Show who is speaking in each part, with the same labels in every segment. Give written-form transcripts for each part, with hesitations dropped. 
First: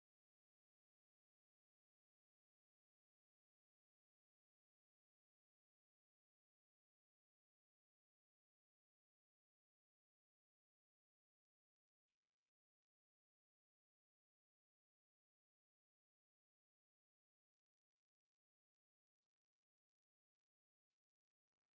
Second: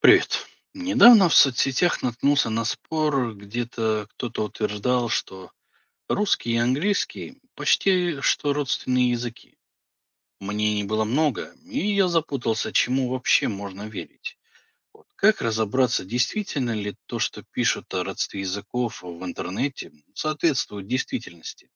Speaker 1: Привет. Недавно в соцсетях наткнулся на спор, где-то кто-то утверждал, что русский и английский почти что родственные языки. Мнений было много, и я запутался, чему вообще можно верить. Вот как разобраться, действительно ли то, что пишут о родстве языков в интернете, соответствует действительности?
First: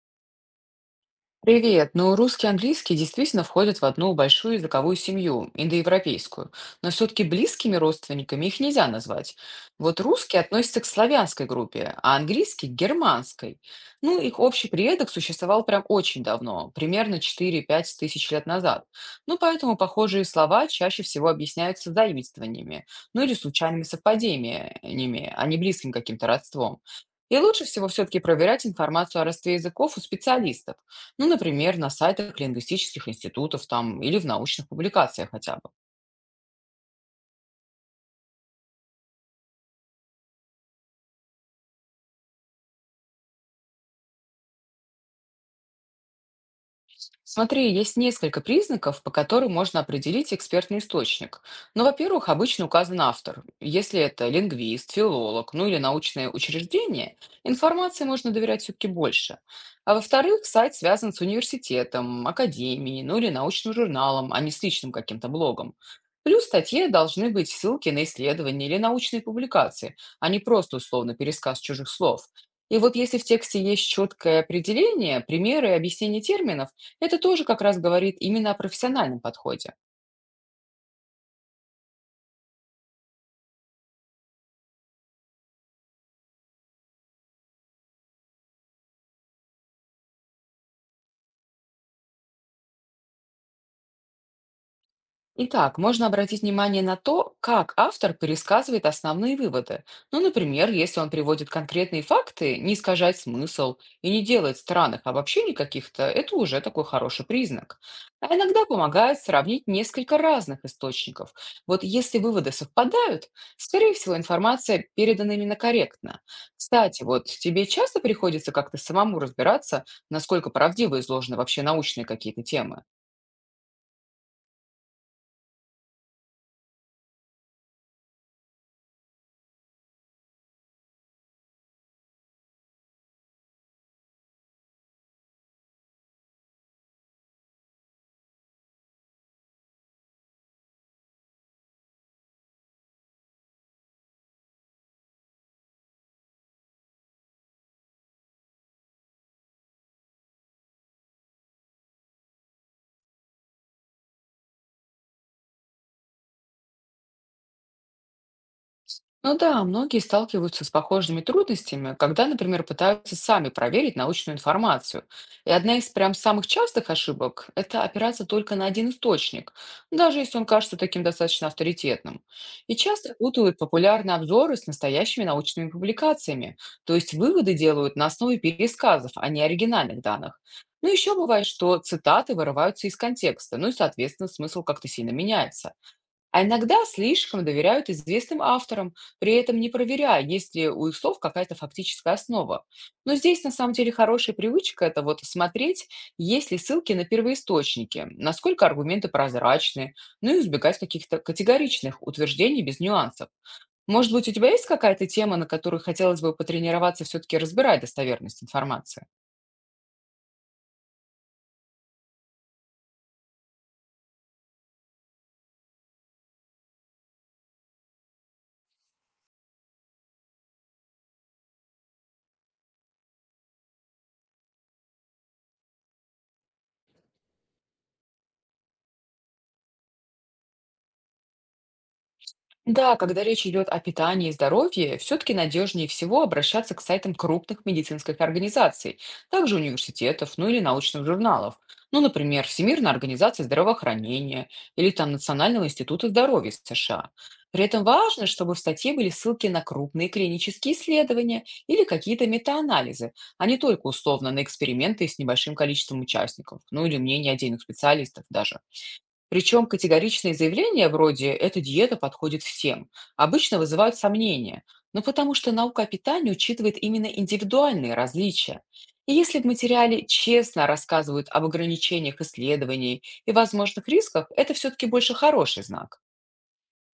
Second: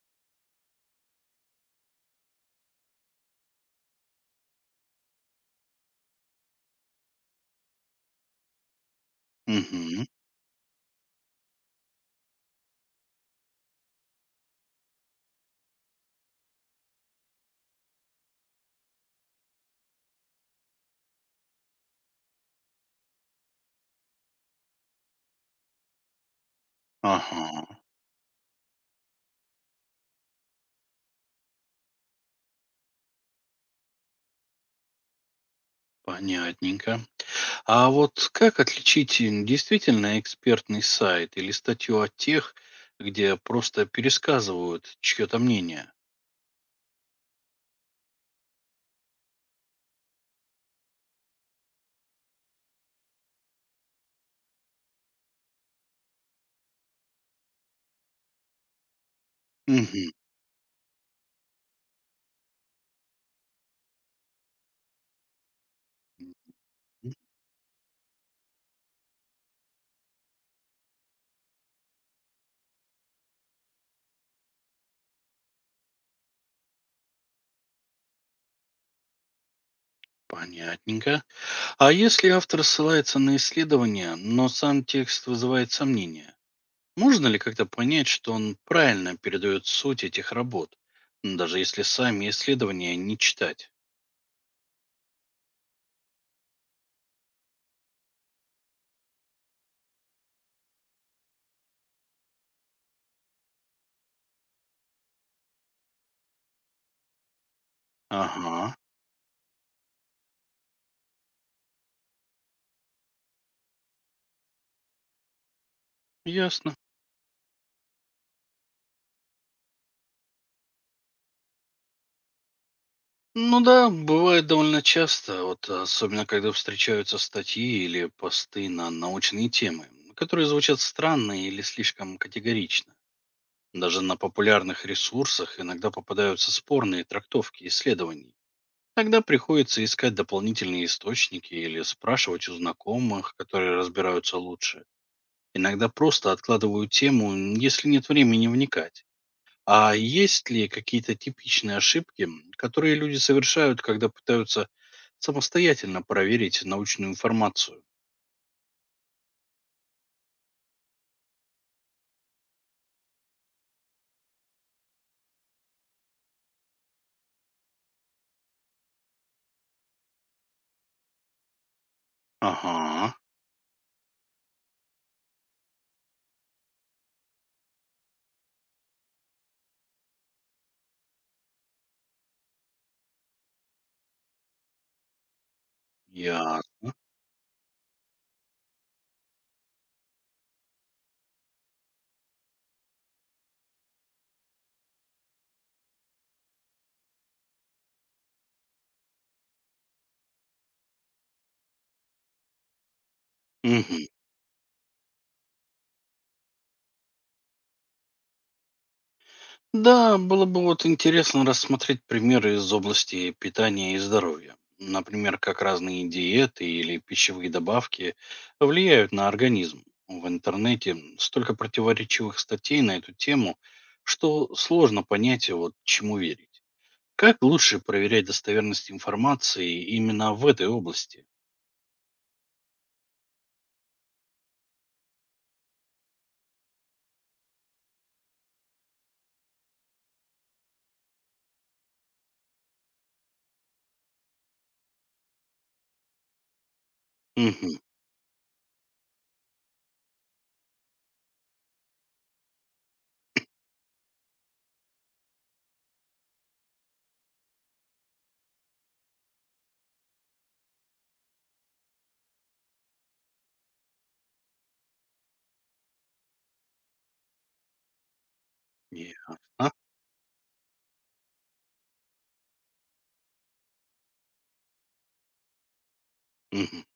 Speaker 2: Привет. Ну, русский и английский действительно входят в одну большую языковую семью, индоевропейскую, но все-таки близкими родственниками их нельзя назвать. Вот
Speaker 1: Угу,
Speaker 2: русский относится к славянской группе, а английский– к германской. Ну, их общий предок существовал прям очень давно, примерно четыре-пять тысяч лет назад. Ну, поэтому похожие слова чаще всего объясняются заимствованиями, ну или случайными совпадениями, а не близким каким-то родством. И лучше
Speaker 1: ага,
Speaker 2: всего все-таки проверять информацию о родстве языков у специалистов. Ну, например, на сайтах лингвистических институтов там или в научных публикациях хотя бы.
Speaker 1: понятненько. А вот как отличить действительно экспертный сайт или статью от тех, где просто пересказывают чье-то мнение?
Speaker 2: Смотри, есть несколько признаков, по которым можно определить экспертный источник. Ну, во-первых, обычно указан автор. Если это лингвист, филолог, ну или научное учреждение, информации можно доверять все-таки больше. А
Speaker 1: Мгм.
Speaker 2: во-вторых, сайт связан с университетом, академией, ну или научным журналом, а не с личным каким-то блогом. Плюс в статье
Speaker 1: Мгм.
Speaker 2: должны быть ссылки на исследования или научные публикации, а не просто условно пересказ чужих слов. И вот если в тексте есть четкое определение, примеры и объяснение терминов, это тоже как раз говорит именно о профессиональном подходе.
Speaker 1: Понятненько. А если автор ссылается на исследование, но сам текст вызывает сомнения, можно ли как-то понять, что он правильно передает суть этих работ, даже если сами исследования не читать?
Speaker 2: Итак, можно обратить внимание на то, как автор пересказывает основные выводы. Ну, например, если он приводит конкретные факты, не искажает смысл и не делает странных обобщений каких-то, это уже такой хороший признак. А
Speaker 1: Ага,
Speaker 2: иногда помогает сравнить несколько разных источников. Вот если выводы совпадают, скорее всего, информация передана именно корректно.
Speaker 1: ясно.
Speaker 2: Кстати, вот тебе часто приходится как-то самому разбираться, насколько правдиво изложены вообще научные какие-то темы?
Speaker 1: Ну да, бывает довольно часто, вот особенно когда встречаются статьи или посты на научные темы, которые звучат странно или слишком категорично. Даже на популярных ресурсах иногда попадаются спорные трактовки исследований. Тогда приходится искать дополнительные источники или спрашивать у знакомых, которые разбираются лучше. Иногда просто откладываю тему, если нет времени вникать. А есть ли какие-то типичные ошибки, которые люди совершают, когда пытаются самостоятельно проверить научную информацию?
Speaker 2: Ну да, многие сталкиваются с похожими трудностями, когда, например, пытаются сами проверить научную информацию. И одна из прям самых частых ошибок– это опираться только на один источник, даже если он кажется таким достаточно авторитетным. И часто
Speaker 1: Ага,
Speaker 2: путают популярные обзоры с настоящими научными публикациями, то есть выводы делают на основе пересказов, а не оригинальных данных. Ну еще бывает, что цитаты вырываются из контекста, ну и, соответственно, смысл как-то сильно меняется. А
Speaker 1: я.
Speaker 2: иногда слишком доверяют известным авторам, при этом не проверяя, есть ли у их слов какая-то фактическая основа. Но здесь на самом деле хорошая привычка– это вот смотреть, есть ли ссылки на первоисточники, насколько аргументы прозрачны, ну и избегать каких-то категоричных утверждений без нюансов.
Speaker 1: Мгм.
Speaker 2: Может быть, у тебя есть какая-то тема, на которой хотелось бы потренироваться все-таки разбирать достоверность информации?
Speaker 1: Да, было бы вот интересно рассмотреть примеры из области питания и здоровья. Например, как разные диеты или пищевые добавки влияют на организм. В интернете столько противоречивых статей на эту тему, что сложно понять, вот чему верить. Как лучше проверять достоверность информации именно в этой области?
Speaker 2: Да, когда речь идет о питании и здоровье, все-таки надежнее всего обращаться к сайтам крупных медицинских организаций, также университетов, ну или научных журналов. Ну, например, Всемирная организация здравоохранения или там Национального института здоровья США. При
Speaker 1: Мгм.
Speaker 2: этом важно, чтобы в статье были ссылки на крупные клинические исследования или какие-то метаанализы, а не только условно на эксперименты с небольшим количеством участников, ну или мнение отдельных специалистов даже. Причем категоричные заявления вроде «эта диета подходит всем» обычно вызывают сомнения, но потому что наука о питании учитывает именно индивидуальные различия. И если в
Speaker 1: Ясно.
Speaker 2: материале честно рассказывают об ограничениях исследований и возможных рисках, это все-таки больше хороший знак.
Speaker 1: Мгм.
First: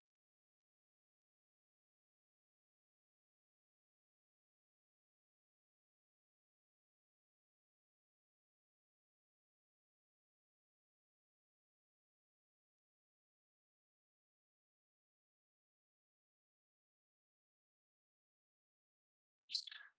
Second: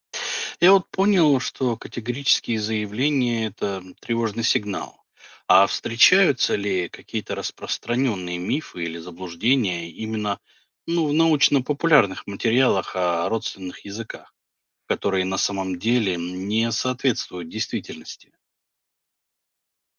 Speaker 1: Я вот понял, что категорические заявления– это тревожный сигнал. А встречаются ли какие-то распространенные мифы или заблуждения именно ну, в научно-популярных материалах о родственных языках, которые на самом деле не соответствуют действительности?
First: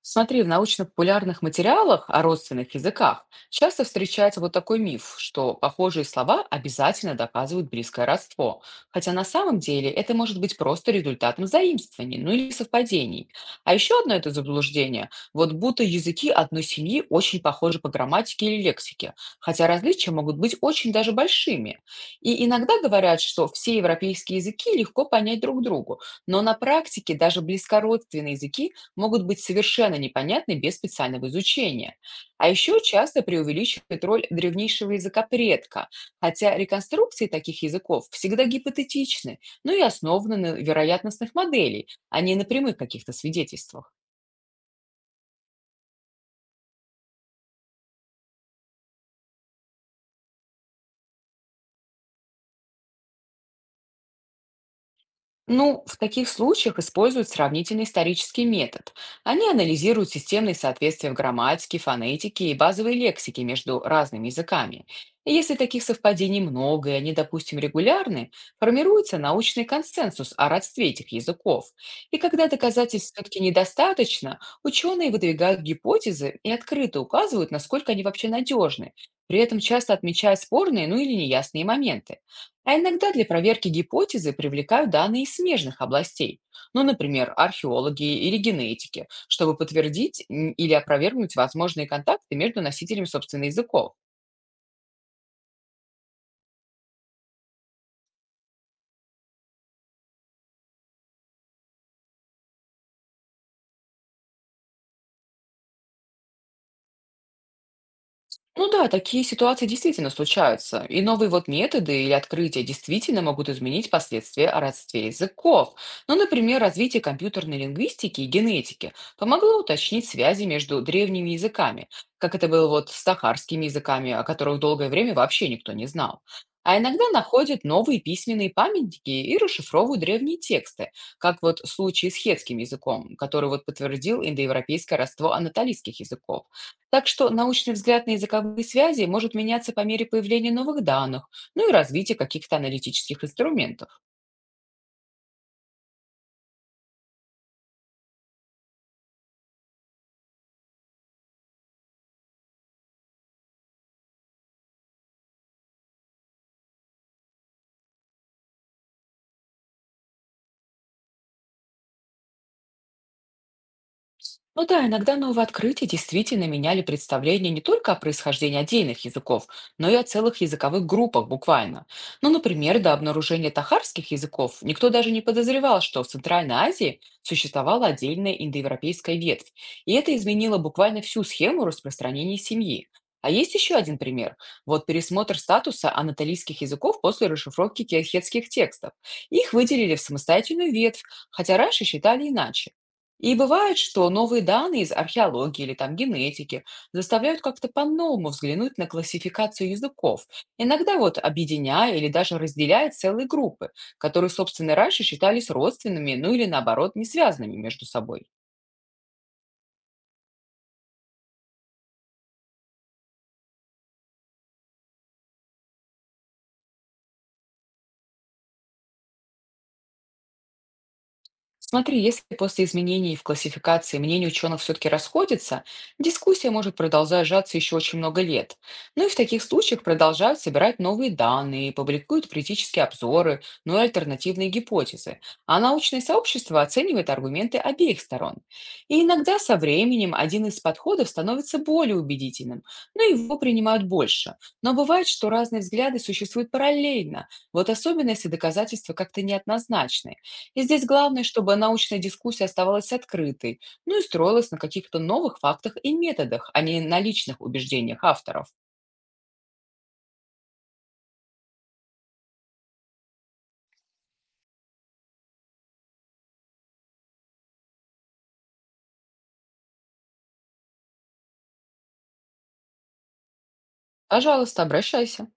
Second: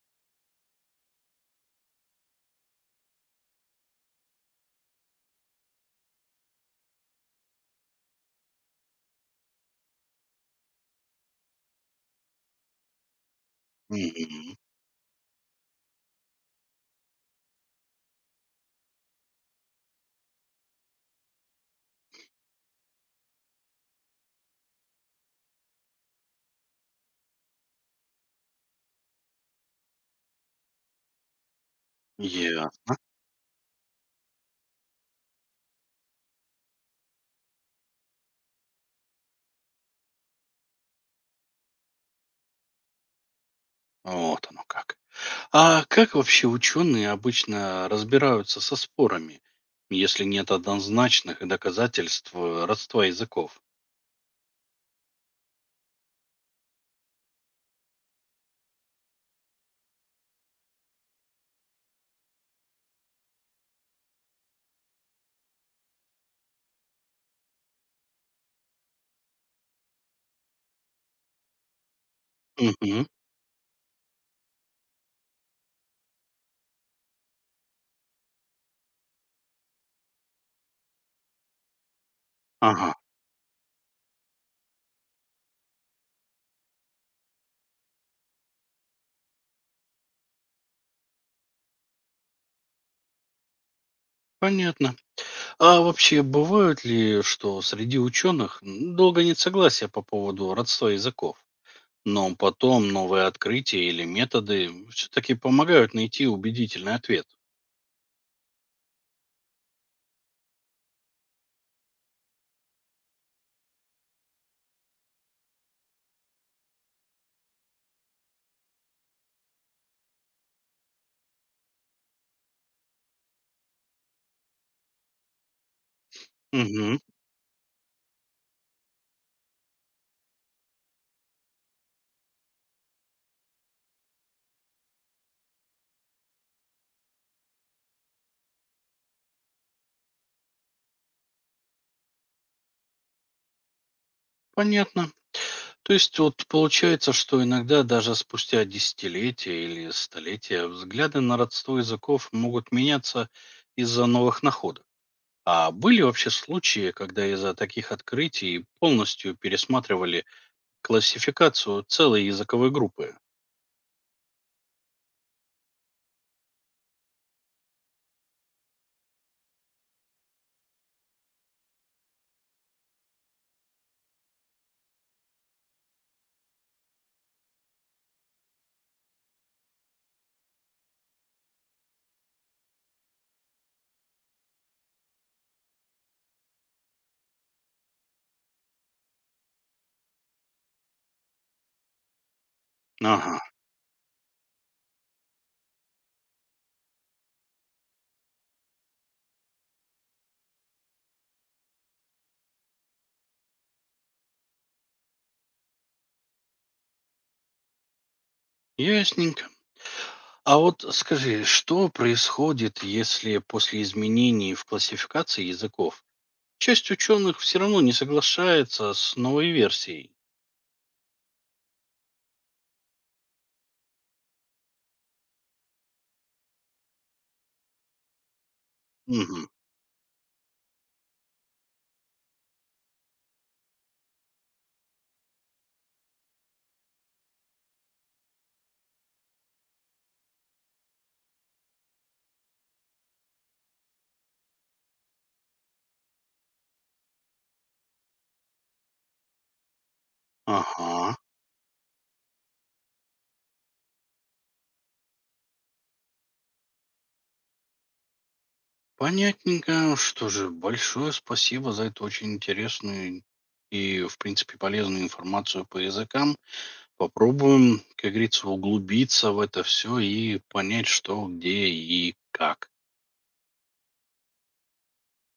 Speaker 2: Смотри, в научно-популярных материалах о родственных языках часто встречается вот такой миф, что похожие слова обязательно доказывают близкое родство, хотя на самом деле это может быть просто результатом заимствований, ну или совпадений. А еще одно это
Speaker 1: Мгм.
Speaker 2: заблуждение, вот будто языки одной семьи очень похожи по грамматике или лексике, хотя различия могут быть очень даже большими. И иногда говорят, что все европейские языки легко понять друг другу, но на практике даже близкородственные языки могут быть совершенно непонятны без специального изучения. А
Speaker 1: Ясно.
Speaker 2: еще часто преувеличивают роль древнейшего языка предка, хотя реконструкции таких языков всегда гипотетичны, но и основаны на вероятностных моделей, а не на прямых каких-то свидетельствах.
Speaker 1: Вот оно как. А как вообще ученые обычно разбираются со спорами, если нет однозначных доказательств родства языков?
Speaker 2: Ну, в таких случаях используют сравнительный исторический метод. Они анализируют системные соответствия в грамматике, фонетике и базовой лексике между разными языками. И если таких совпадений много и они, допустим, регулярны, формируется научный консенсус о родстве этих языков. И когда
Speaker 1: Мгм.
Speaker 2: доказательств все-таки недостаточно, ученые выдвигают гипотезы и открыто указывают, насколько они вообще надежны. При этом часто отмечая спорные, ну или неясные моменты. А
Speaker 1: Ага,
Speaker 2: иногда для проверки гипотезы привлекают данные из смежных областей, ну, например, археологи или генетики, чтобы подтвердить или опровергнуть возможные контакты между носителями собственных языков.
Speaker 1: понятно. А вообще бывают ли, что среди ученых долго нет согласия по поводу родства языков? Но потом новые открытия или методы все-таки помогают найти убедительный ответ.
Speaker 2: Ну да, такие ситуации действительно случаются, и новые вот методы или открытия действительно могут изменить последствия о родстве языков. Ну, например, развитие компьютерной лингвистики и генетики помогло уточнить связи между древними языками, как это было вот с сахарскими языками, о которых долгое время вообще никто не знал. А
Speaker 1: Мгм.
Speaker 2: иногда находят новые письменные памятники и расшифровывают древние тексты, как вот в случае с хетским языком, который вот подтвердил индоевропейское родство анатолийских языков. Так что научный взгляд на языковые связи может меняться по мере появления новых данных, ну и развития каких-то аналитических инструментов.
Speaker 1: Понятно. То есть вот получается, что иногда даже спустя десятилетия или столетия взгляды на родство языков могут меняться из-за новых находок. А были вообще случаи, когда из-за таких открытий полностью пересматривали классификацию целой языковой группы?
Speaker 2: Ну да, иногда новые открытия действительно меняли представление не только о происхождении отдельных языков, но и о целых языковых группах буквально. Ну, например, до обнаружения тахарских языков никто даже не подозревал, что в Центральной Азии существовала отдельная индоевропейская ветвь, и это изменило буквально всю схему распространения семьи. А есть еще один пример. Вот пересмотр статуса анатолийских языков после расшифровки кельхетских текстов. Их выделили в самостоятельную ветвь, хотя раньше считали иначе. И
Speaker 1: Ага,
Speaker 2: бывает, что новые данные из археологии или там генетики заставляют как-то по-новому взглянуть на классификацию языков. Иногда вот объединяя или даже разделяя целые группы, которые, собственно, раньше считались родственными, ну или наоборот, не связанными между собой.
Speaker 1: ясненько. А вот скажи, что происходит, если после изменений в классификации языков часть ученых все равно не соглашается с новой версией?
Speaker 2: Смотри, если после изменений в классификации мнения ученых все-таки расходятся, дискуссия может продолжаться еще очень много лет. Ну и в
Speaker 1: Мгм.
Speaker 2: таких случаях продолжают собирать новые данные, публикуют критические обзоры, ну и альтернативные гипотезы. А научное сообщество оценивает аргументы обеих сторон. И иногда со временем один из подходов становится более убедительным, но его принимают больше. Но бывает, что разные взгляды существуют параллельно, вот особенно если доказательства как-то неоднозначны. И здесь
Speaker 1: Ага.
Speaker 2: главное, чтобы научная дискуссия оставалась открытой, ну и строилась на каких-то новых фактах и методах, а не на личных убеждениях авторов.
Speaker 1: Понятненько. Что же, большое спасибо за эту очень интересную и, в принципе, полезную информацию по языкам. Попробуем, как говорится, углубиться в это все и понять, что, где и как.
Speaker 2: Пожалуйста, обращайся.